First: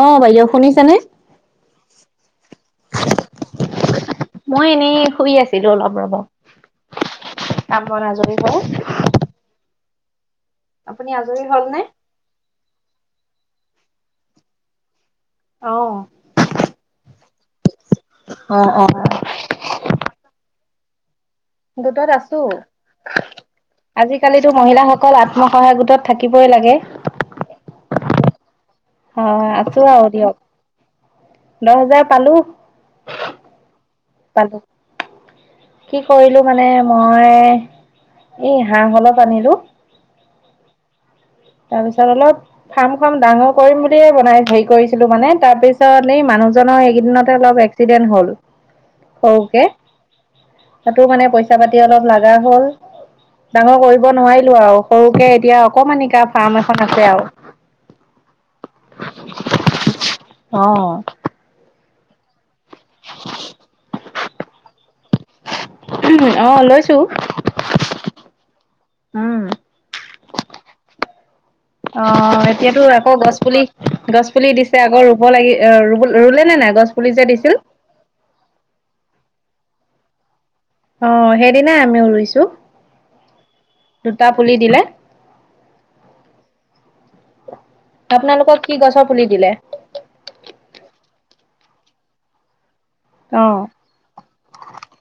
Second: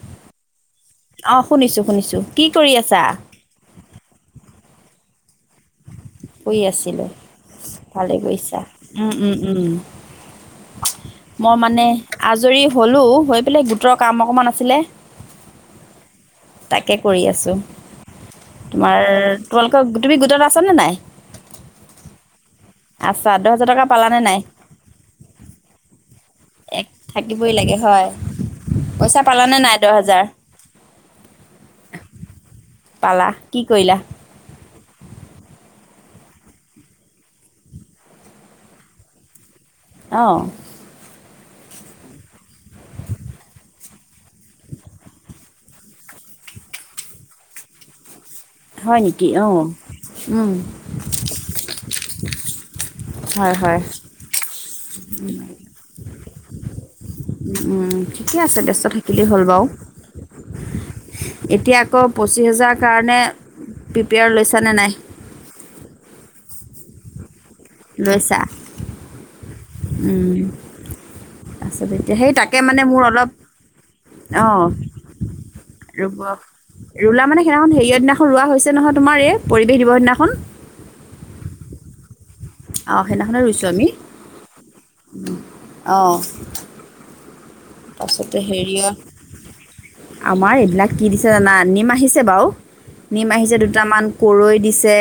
অঁ বাইদেউ। শুনিছেনে? অহ শুনিছো শুনিছো কি কৰি আছা। মই এনেই শুই আছিলো অলপ। ৰ'ব শুই আছিলোঁ। কাম বন ভালে আজৰি হৈ। কৰিছা, উম উম উম। আপুনি আজৰি মই হ'ল নে? মানে আজৰি হলো। হৈ পেলাই গোটৰ কাম অকমান আছিলে। অঁ। তাকে কৰি আছো। তোমাৰ - তোমালোকৰ - তুমি গোটত আ আছানে নাই? দুটত আছো। আছা দহ হাজাৰ টকা পালানে নাই আজিকালিতো মহিলাসকল আত্মসহায়ক গোটত থাকিবই লাগে। এক থাকিবই লাগে হয়। পইচা অ পালানে নাই আছো দহ আৰু হেজাৰ? দিয়ক। দহ হাজাৰ পালো পালা? কি কৰিলা? পালো কি কৰিলো মানে মই, এ হাঁহ অলপ আনিলোঁ। অহ। তাৰ পিছত, অলপ ফাৰ্ম খন ডাঙৰ কৰিম বুলিয়ে বনাই হেৰি কৰিছিলো মানে। তাৰ পিছত এই মানুহজনৰ এইকেইদিনতে অলপ এক্সিডেন্ট হল। হয় নেকি অ সৰুকে। উম তাতো মানে পইচা পাতি অলপ লাগা হ'ল। হয় ডাঙৰ হয় কৰিব নোৱাৰিলোঁ আও। সৰুকে এতিয়া অকণমানি উম, ঠিকে আছে। ব্যস্ত থাকিলেই হ'ল বাও। এতিয়া ত পঁচিছ হাজাৰ কাৰণে, পেয়াৰ লৈচা নে নাই? উমম্, অ লৈছোঁ। লৈছা। উম। অ এতিয়াতো আকৌ গছ পুলি গছ পুলি অঁ দিছে আকৌ ৰুব লাগি অ ৰুব ৰুলে নে নাই গছ পুলি ৰুলা যে মানে দিছিল? সেইদিনাখন হেৰিয়ৰ দিনাখন ৰোৱা হৈছে নহয় তোমাৰ এই পৰিৱেশ দিৱস সেইদিনাখন। অ', সেইদিনাই আমি ৰুইছোঁ। অঁ সেইদিনাখনে ৰুইছোঁ দুটা পুলি দিলে। অহ। আপোনালোকক কি গছৰ পুলি দিলে? আমাৰ এইবিলাক কি দিছে জানা? নিম আহিছে বাৰু', নিম অ আহিছে দুটামান কৰৈ দিছে।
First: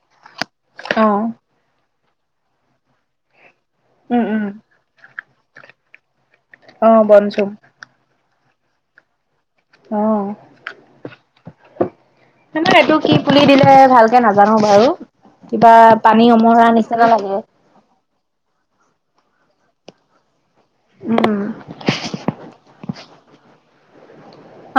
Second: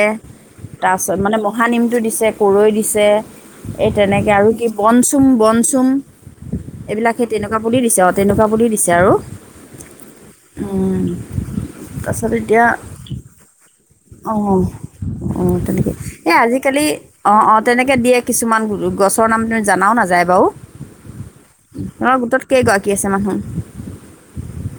অ তাৰপাছত মানে মহানিমটো দিছ- তে কৰৈ দিছে। এই উম তেনেকে উম আৰু কি বনচুম বনচুম। অ এইবিলাক সেই বনচুম তেনেকুৱা পুলি দিছত তেনেকুৱা বুলি দিছে আৰু। অ উম তাৰপাছত এতিয়া, মানে এইটো কি পুলি দিলে ভালকে নাজানো অহ বাৰু। অ' কিবা তেনেকে। পানী এ অমৰা আজিকালি নিচিনা লাগে অঁ অঁ তেনেকে দিয়ে কিছুমান [unintelligible] গছৰ নাম নে - জানাও নাযায় বাৰু। উম। [unintelligible] গোটত কেইগৰাকী আছে মানুহ?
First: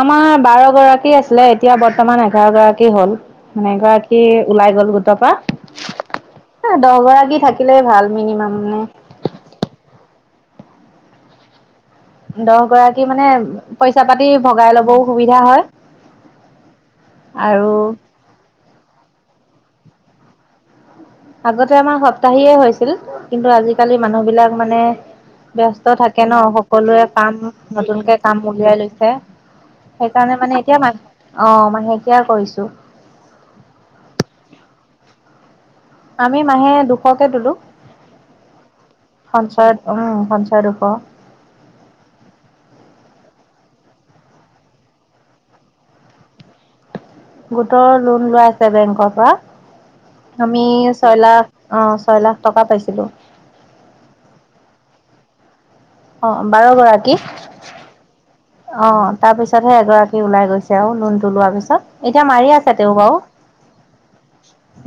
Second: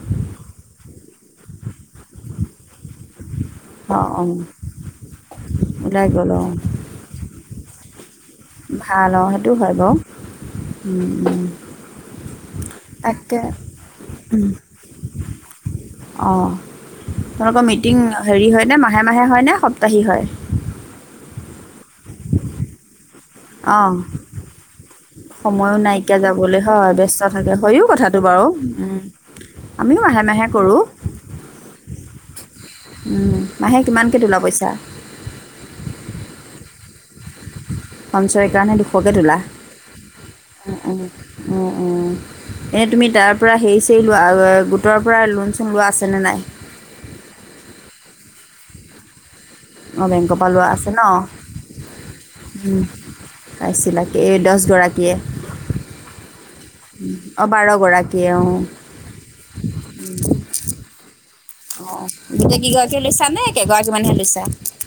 আমাৰ বাৰ গৰাকী আছিলে এতিয়া বৰ্তমান এঘাৰ গৰাকী হ'ল। মানে অঁ এগৰাকী অঁ ওলাই গল গোটৰ পৰা। ওলাই গ'ল অঁ এ‌হ দহ গৰাকী থাকিলেই ভাল মিনিমাম। মানে। ভাল অঁ সেইটো হয় বাৰু। উম উম। দহ গৰাকী মানে পইচা পাতি ভগাই লবও সুবিধা হয় অঁ আৰু এনে মাহে মাহে হয়নে সপ্তাহী হয়? আগতে আমাৰ সপ্তাহিয়ে হৈছিল। কিন্তু অঁ আজিকালি মানুহবিলাক মানে সময়ো ব্যস্ত নাইকিয়া থাকে ন'! যাবলৈ হয় সকলোৱে ব্যস্ত কাম থাকে - হয়ো নতুনকে কথাটো কাম বাৰু উলিয়াই লৈছে, আমিও মাহে সেইকাৰণে মাহে মানে কৰোঁ এতিয়া মা - অ' মাহে নাইকিয়া কৰিছোঁ। উম। মাহে কিমানকে তোলা পইচাঁ? আমি মাহে দুশকে তুলো। সঞ্চয় কাৰণে দুশকে তোলা উম সঞ্চয় উ দুশ। উম, উম উম, এই তুমি তাৰ পৰা হেৰি চৰি লোৱা, [unintelligible] গোটৰ পৰা লোন চোন লোৱা আছেনে নাই? গোটৰ লোন লোৱায়ে আছে বেংকৰ পৰা। অ' বেংকৰ পৰা লোৱা আমি আছে ছয় লাখ অ ছয় লাখ ন'? টকা উম পাইছিলোঁ [unintelligible] এই দচ গৰাকীয়ে। অ' বাৰ গৰাকী? অঁ বাৰগৰাকীয়ে অঁ অঁ তাৰ পিছতহে এগৰাকী ওলাই গৈছে। আৰু লোনটো লোৱাৰ পিছত। অঁ [unintelligible] এতিয়া মাৰি গোটেই আছে তেও কেইগৰাকীয়ে বাৰু। লৈছা নে কেইগৰাকীমানহে লৈছা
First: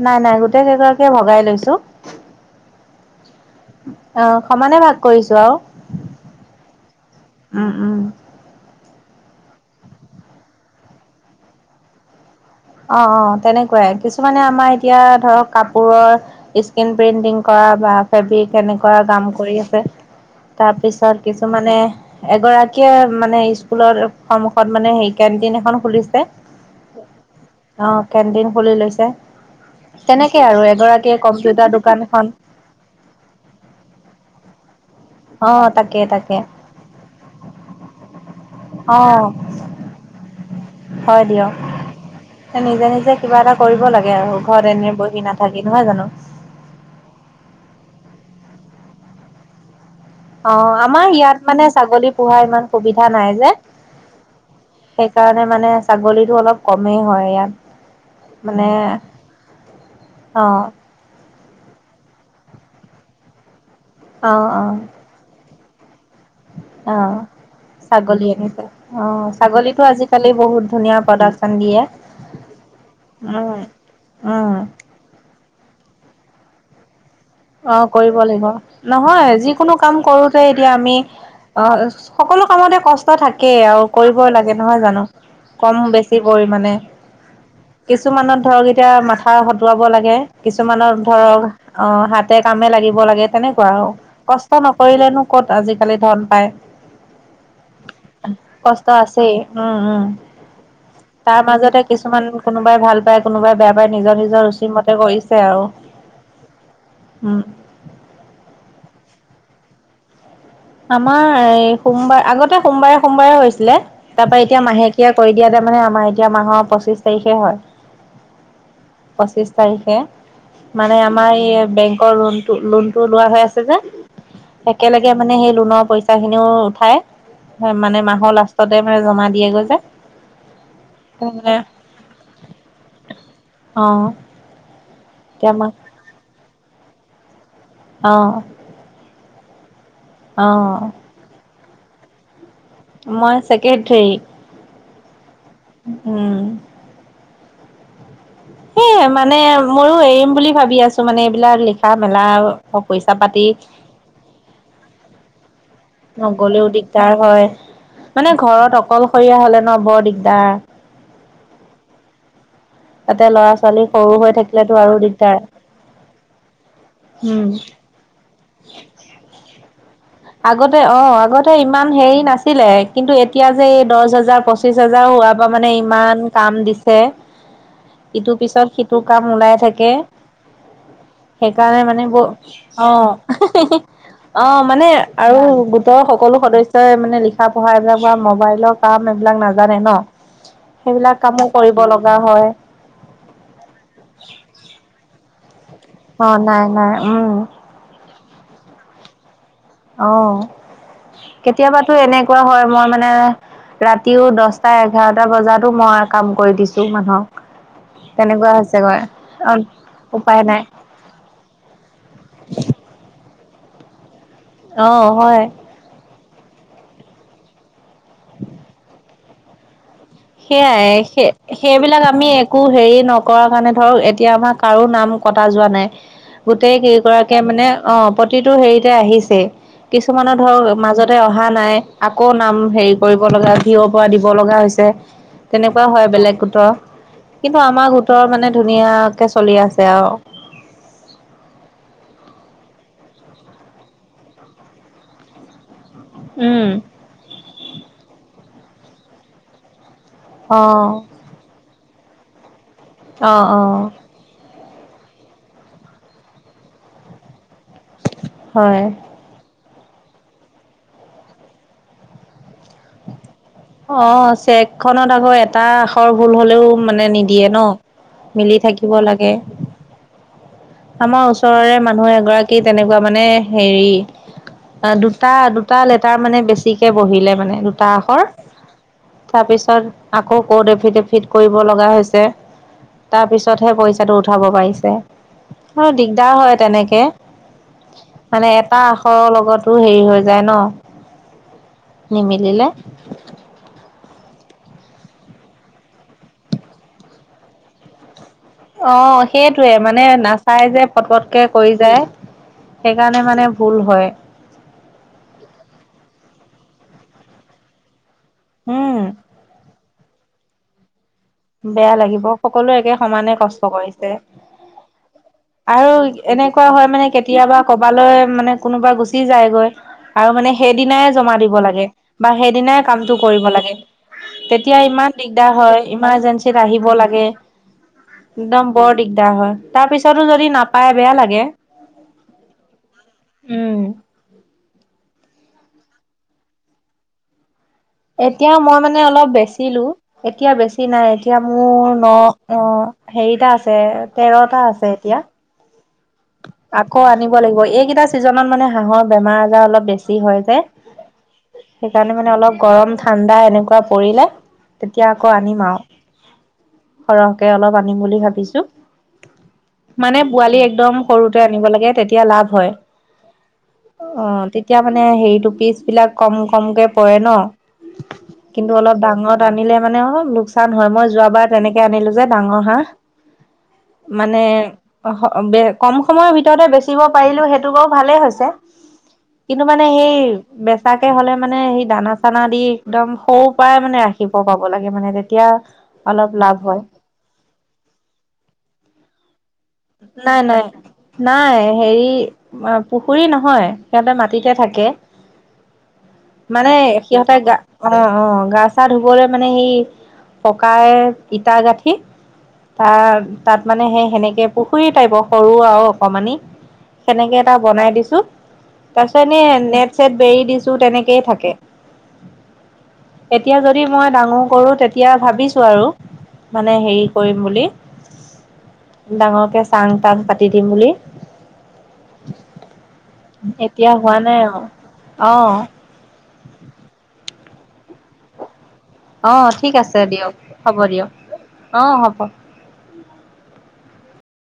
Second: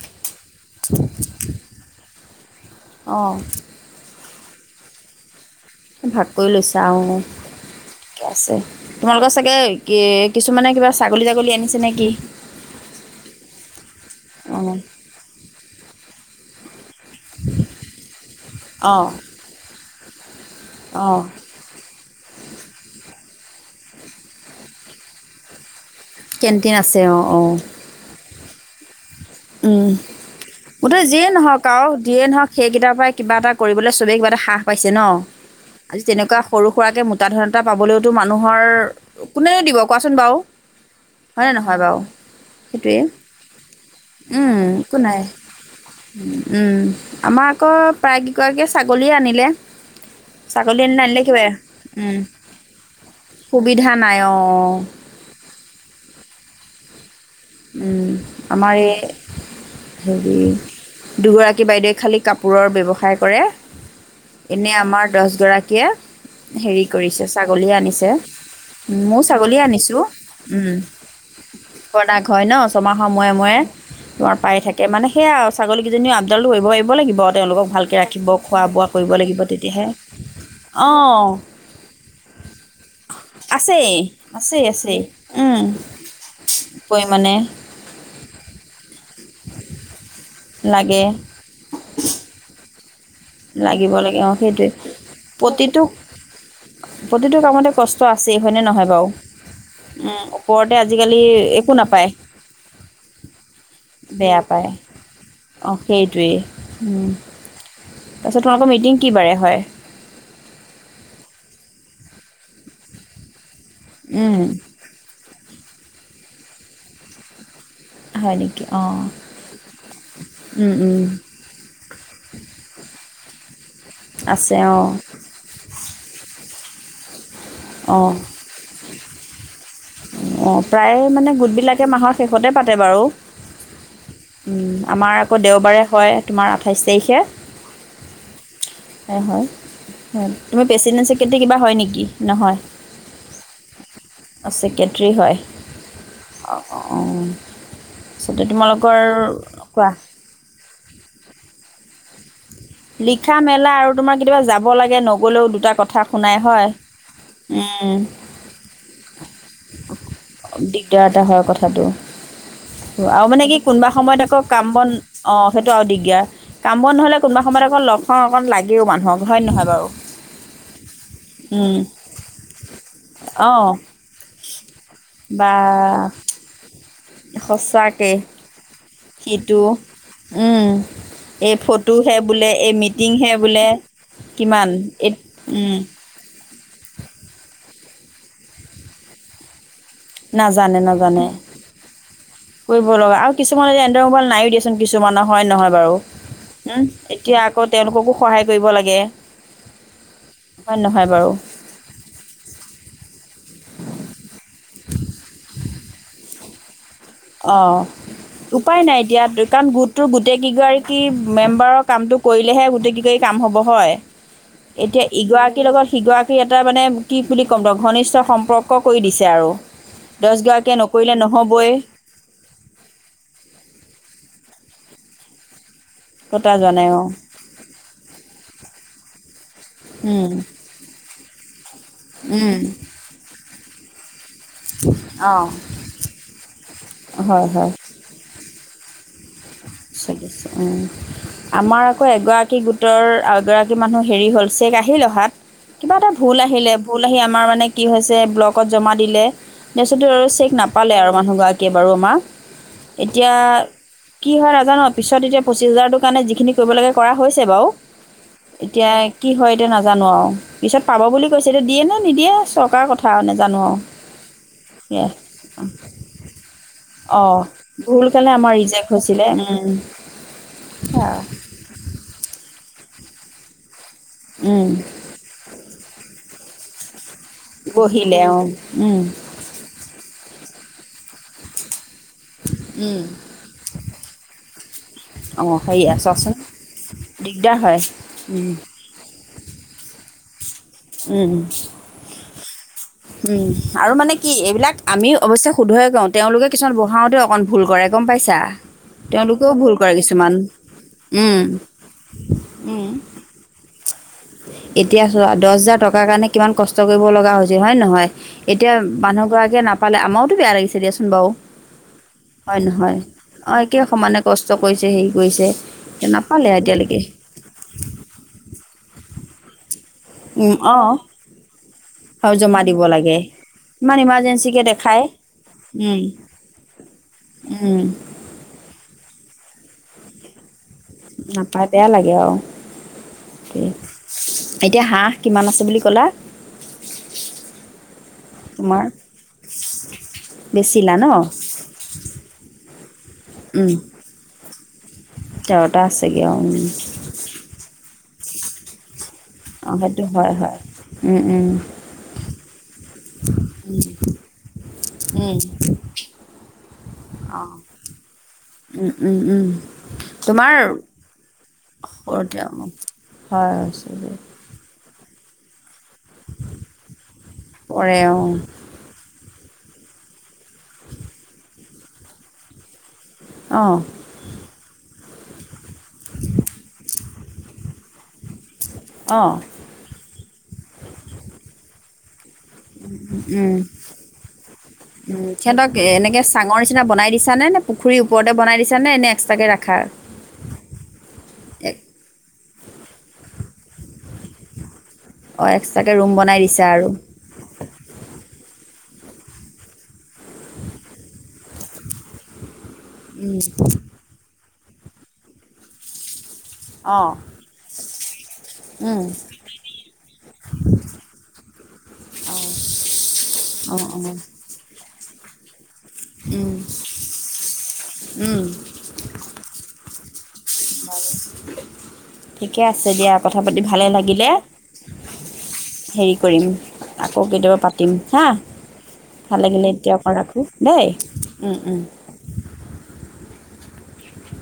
নাই নাই, গোটেই কেইগৰাকীয়ে ভগাই লৈছো। অঁ অ সমানে ভাগ কৰিছোঁ আৰু ভাগ কৰি লৈছা আহ উম উম তোমালোকৰ চাগে কি কিছুমানে কিবা ছাগলী ছাগলী আনিছে নেকি অঁ অঁ তেনেকুৱাই কিছুমানে অঁ আমাৰ এতিয়া ধৰক কাপোৰৰ ই প্ৰিন্টিং কৰা বা ফেব্ৰিক এনেকুৱা অঁ কাম কৰি আছে অঁ তাৰপিছত কিছুমানে এগৰাকীয়ে মানে স্কুলৰ সন্মুখত মানে সেই কেন্টিন এখন খুলিছে কেন্টিন আছে অঁ অঁ কেন্টিন খুলি লৈছে উম তেনেকে আৰু গোটেই এগৰাকীয়ে যিয়ে নহওঁক কম্পিউটাৰ আৰু দোকান দিয়ে এখন নহওঁক সেইকেইটাৰ পৰাই কিবা এটা কৰিবলৈ চবেই কিবা এটা হাহ পাইছে ন অ তাকে আজি তাকে তেনেকুৱা সৰু সুৰাকে মোটাধনএটা পাবলৈওতো মানুহৰ অ কোনেনো দিব কোৱাচোন বাৰু হয় হয়নে দিয়ক নহয় বাৰু নিজে সেইটোৱে নিজে কিবা এটা কৰিব লাগে আৰু ঘৰত উম এনে একো বহি নাই নাথাকি নহয় জানো উম আমাৰ আকৌ প্ৰায় গৰাকী ছাগলীয়ে আনিলে অঁ ছাগলী আনিলে আমাৰ আনিলে ইয়াত কিবা মানে ছাগলী উম, পোহাৰ ইমান সুবিধা নাই যে সুবিধা নাই অঁ সেইকাৰণে মানে ছাগলী টো অলপ কমেই হয় ইয়াত উম মানে আমাৰ এই হেৰি অ দুগৰাকী বাইদেৱে খালী কাপোৰৰ ব্যৱসায় কৰে এনে আমাৰ দহ গৰাকী দিয়ে অঁ ছাগলী আনিছে ময়ো আহ ছাগলী ছাগলীতটো আনিছোঁ আজিকালি বহুত ধুনীয়া প্ৰডাকশচন দিয়ে তাক হয় ন ছমাহৰ মূৰে মূৰে উম তোমাৰ পাই উম থাকে মানে সেয়া আৰু ছাগলীকেইজনী আপডাল ধৰিব কৰিব পাৰিব লাগিব তেওঁলোকক অ ভালকৈ কৰিব ৰাখিব লাগিব খোৱা বোৱা কৰিব নহয় লাগিব যিকোনো তেতিয়াহে কাম কৰোঁতে এতিয়া আমি অঁ অ সকলো কামতে কষ্ট থাকেই আৰু আছেই কৰিবই লাগে আছেই নহয় আছেই জানো কম বেছি পৰিমাণে পৰিমাণে কিছুমানত ধৰক এতিয়া মাথা মাথা খতুৱাব লাগে কিছুমানৰ লাগে ধৰক অঁ হাত নেলাগিব লাগে তেনেকুৱা আৰু লাগিব লাগে অঁ কষ্ট সেইটোৱে নকৰিলেনো ক'ত প্ৰতিটো আজিকালি ধন পায় প্ৰতিটো কামতে কষ্ট আছেই হয়নে নহয় কষ্ট বাৰু আছে উম উম ওপৰতে আজিকালি তাৰ একো মাজতে নাপায় কিছুমান কোনোবাই ভাল পায় কোনোবাই বেয়া পায় নিজৰ বেয়া নিজৰ পায় ৰুচি মতে কৰিছে আৰু উম। তাৰ পাছত, তোমালোকৰ মিটিং কি বাৰে হয়। তাৰে। আমাৰ এই সোমবাৰ আগতে সোমবাৰে - সোমবাৰে হৈছে। তাৰ পৰা এতিয়া মাহেকীয়া কৰি। এতিয়া তাৰমানে আমাৰ এতিয়া মাহৰ পঁচিশ তাৰিখে হয়। হয় নেকি অঁ পচিশ তাৰিখে উম, মানে উম, আমাৰ এই, বেংকৰ লোনটো লোনতটো লোৱা হৈ আছে যে আছে অঁ একেলগে। মানে সেই লোনৰ পইচাঁ খিনিও। ঠাই। হয় মানে অঁ মাহৰ লাষ্টতে মানে জমা দিয়েগৈ যে। অঁ, প্ৰায় মানে গোটবিলাকে মাহৰ শেষতে পাতে বাৰু অ আমাৰ আকৌ এতিয়া মই দেওবাৰে হয় তোমাৰ আঠাইছ। তাৰিখে। আঁহ। হয়। তুমি পেচিেঞ্চ কেতিয়া কিবা। হয় নেকি, নহয়। মই চছেক্ৰেটাৰী। ত্ৰী হয় [inaudible] আহ, অ। সে মানে, কোৱা ময়ো এৰিম বুলি ভাবি আছো মানে। এইবলাক লিখা মেলা। পইচা লিখা পাতি মেলা আৰু তোমাৰ কেতিয়াবা যাব লাগে নগলেও। কথা শুনাই হয় নগলেও দিগদাৰ হয়, উম, মানে ঘৰত অকলশৰীয়া হলে ন বৰ দিগদাৰ। দিগদাৰ হয় কথাটো। আৰু তাতে মানে ল'ৰা কি ছোৱালী কোনোবা সৰু সময়ত হৈ আকৌ কাম থাকিলেতো বন আৰু অ দিগদাৰ। সেইটো আৰু দিগদাৰ কাম বন নহলে কোনোবা। উম সমমৰ এক লোক। লাগেও মানুহক হয় নহয় বাৰু। আগতে অ, আগতে উম, ইমান হেৰি নাছিলে কিন্তু এতিয়া যে অঁ এই দহ হোজাৰ পচিশ হোজাৰ হোৱাৰ পৰা বা মানে ইমান কাম দিছিল। সঁচাকৈ ইটোৰ পিছত সিটো। তোৰ কাম ওলাই সিটো থাকে, উম, এই সেইকাৰণে মানে ব ফটোহে বোলে এই অ মিটিংহে বোলে অ কিমান মানে। এই আৰু উম, গোটৰ সকলো সদস্যই মানে লিখা পঢ়া এইবিলাক বা মোবাইলৰ কাম এইবিলাক নাজানে ন। নাজানে সেইবিলাক -নাজানে কামো কৰিব লগা হয় কৰিব লগা আৰু কিছুমানে এণ্ড্ৰইড মোবাইল নায়য়ো দিয়াচোন কিছুমানৰ। হয় নহয়। বাৰু অ নাই হম নাই এতিয়া উম আকৌ তেওঁলোককো সহায় কৰিব লাগে। অহ, হয় নহয় বাৰু কেতিয়াবাতো এনেকুৱা হয় মই মানে ৰাতিও দচ চাৰে এঘাৰটা বজাতো মই কাম কৰি দিছো। মানুহক। অহ, তেনেকুৱা উপায় নাই হৈছেগৈ এতিয়া অ', কাৰণ গোটটোৰ গোটেই উপায় নাই কেইগৰাকী মেম্বাৰৰ কামটো কৰিলেহে গোটেই কেইগৰাকীৰ কাম হ'ব। হয়। এতিয়া অ', হয়। ইগৰাকীৰ লগত সিগৰাকী সি এটা মানে কি বুলি কম ৰ ঘনিষ্ঠ সম্পৰ্ক কৰি দিছে আৰু। দহগৰাকীয়ে সেইয়াই নকৰিলে সেই নহ'বই -সেইবিলাক আমি একো হেৰি নকৰাৰ কাৰণে ধৰক এতিয়া আমাৰ কাৰো নাম কটা যোৱা নাই। কটা যোৱা গোটেই নাই কেই অঁ গৰাকীয়ে মানে অহ প্ৰতিটো হেৰিতে আহিছে কিছুমানৰ ধৰক মাজত তাই অহা নাই। আকৌ নাম হেৰি কৰিব লগা ভিৱ পা দিব। বৰ লগা হৈছে। তেনেকুৱা হয় বেলেগ গোটৰ অঁ কিন্তু আমাৰ গোটৰ মানে ধুনীয়াকে চলি আছে আৰু। চলিছে উম আমাৰ আকৌ এগৰাক গোটৰ এগৰাকী মানুহ হেৰি হল চেক আহি অহাত। কিবা এটা ভুল উম। আহিলে ভুল আহি আমাৰ মানে কি হৈছে ব্লকত জমা দিলে। তাৰপিছত আৰু চেক অ', নাপালে আৰু মানুহগৰাকীয়ে বাৰু। আমাৰ। এতিয়া অহ - অহ কি হয় নাজানো পিছত এতিয়া পঁচিছ হাজাৰটোৰ কাৰণে যিখিনি কৰিব লগে কৰা হৈছে বাৰু। হয়। এতিয়া কি হয় এতিয়া নাজানো আৰু পিছত পাব বুলি কৈছে এতিয়া দিয়ে নে নিদিয়ে চব অহ, চেক খনত সেয়াই আকৌ এটা আখৰ ভুল হলেও মানে অঁ নিদিয়ে ন ভুল কাৰণে আমাৰ মিলি ৰিজেক্ট থাকিব হৈছিলে লাগে সেয়া আৰু আমাৰ ওচৰৰে মানুহ এগৰাকী কি তেনেকুৱা মানে হেৰি অঁ দুটা দুটা লেটাৰ মানে। বেছিকৈ বহিলে মানে। বহিলে তাসৰ অঁ উম তাৰপিছত আকৌ কৌট এ ফিট এ ফিট কৰিব লগা হৈছে উম তাৰ পিছতহে পইচাটো উঠাব পাৰি আছে অঁ আৰু সেয়া দিগদাৰ চোৱাচোন হয় তেনেকে দিগদাৰ হয় উম মানে এটা আখৰৰ লগতো হেৰি হৈায় যায় ন উম নিমিলিলে উম আৰু মানে কি এইবিলাক আমি অৱশ্যে শুধহে কওঁ তেওঁলোকে কিছুমান বঢ়াওঁতে অকণ ভুল কৰে গম পাইছা অঁ তেওঁলোকেও সেইটোৱে ভুল কৰে মানে কিছুমান নাচাই যে ফট পটকে উম কৰি যায় সেইকাৰণে মানে ভুল হয় এতিয়া চ দহ হাজাৰ টকাৰ কাৰণে কিমান কষ্ট কষ্ট কৰিব লগা হৈছে হয় নহয়। এতিয়া উম মানুহ গৰাকে নাপ পাল আমাৰো তৌ বেয়া লাগিছে বাৰু বেয়া লাগিব হয় সকলোৱে একে নহয় সমানে অঁ কষ্ট একে কৰিছে সমানে কষ্ট কৰিছে হেৰি কৰিছে আৰু নাপালে এনেকুৱা হয় এতিয়ালৈকে মানে কেতিয়াবা কবালৈ মানে কোনোবা গুচ। যায়গৈ আৰু মানে অঁ সেইদিনাই জমা দিব লাগে বা আৰু জমা সেইদিনাই দিব লাগে কামটো কৰিব লাগে ইমান ইমাৰ্জেঞ্চিকে তেতিয়া দেখায় ইমান দিগদাৰ হয়। উম ইমাৰজেঞ্চিত আহিব লাগে উম একদম বৰ দিগদাৰ হয়। তাৰ পিছতো যদি ন। পাই বেয়া লাগে নাপায় বেয়া লাগে আৰু উম। এতিয়া হাঁহ কিমান আছে বুলি ক'লা? এতিয়া মই তোমাৰ মানে অলপ বেচিলো এতিয়া বেছি বেচিলা ন নাই এতিয়া মোৰ ন অ হেৰিটা উম আছে তেৰটা আছে। এতিয়া তেৰটা আছেগৈ অঁ আকৌ আনিব লাগিব এইকেইটা চিজনত মানে হাঁহৰ বেমাৰ আজাৰ অলপ বেছি হয় যে সেইকাৰণে মানে অলপ গৰম ঠাণ্ডা এনেকুৱা পৰিলে তেতিয়া আকৌ আনিম আৰু। অঁ সৰহকে অলপ আনিম বুলি ভাবিছো উম, উম, উম, মানে তোমাৰ পোৱালি একদম। সৰুতে আনিব লাগে তেতিয়াই লাভ হয় উম হয়। এতিয়া মানে হেৰিটো পিচ এই বিলিলাক কম কমকে পৰে পৰে অ', ন কিন্তু অলপ ডাঙৰ আনিলে মানে অ লোকচান হয় মই যোৱাবাৰ তেনেকে আনিলো যে ডাঙৰ হাঁহ অ', মানে অহ বেগ কম সময়ৰ ভিতৰতে বেচিব পাৰিলো সেইটো বাৰু ভালে হৈছে অ', কিন্তু মানে সেই বেচাকে হ'লে মানে সেই দানা চানা দি একদম সৰুৰ উম পৰাই মানে ৰাখিব পাব লাগে মানে উ তেতিয়া সিহঁতক এনেকে অলপ লাভ চাঙৰ হয় নিচিনা বনাই দিছা নে নে পুখুৰীৰ ওপৰতে বনাই দিছা নে, নে এক্সট্ৰাকে ৰাখি নাই নাই নাই এক- হেৰি পুখুৰী নহয় হয় সিহঁতে মাটিতে থাকে অ', এক্সট্ৰাকে ৰুম বনাই দিছা মানে আৰু সিহঁতে গা অঁ অঁ গা গা ধুবলে মানে সেই পকাই ইটা গাঁঠি তাৰ উম, তাত মানে সেই সেনেকে পুখুৰী টাইপ সৰু আৰু অকমানি অ', সেনেকে এটা বনাই দিছোঁ উম, তাৰ পিছত এনে নেট চেট বেৰি দিছো তেনেকেই থাকে এতিয়া যদি অ', অ', মই ডাঙৰ কৰোঁ তেতিয়া এতিয়া ভাবিছোঁ আৰু উম, মানে হেৰি কৰিম বুলি উম, ডাঙৰকে চাং টাং পাতি দিম বুলি ঠিকে আছে দিয়া কথা পাতি ভালে এতিয়া হোৱা লাগিলে নাই আৰু। অ', হেৰি কৰিম আকৌ কেতিয়াবা পাতিম হা ভাল অঁ লাগিলে ঠিক এতিয়া আছে অকণ দিয়ক ৰাখোঁ হ'ব দেই দিয়ক উম, উম। অ হ'ব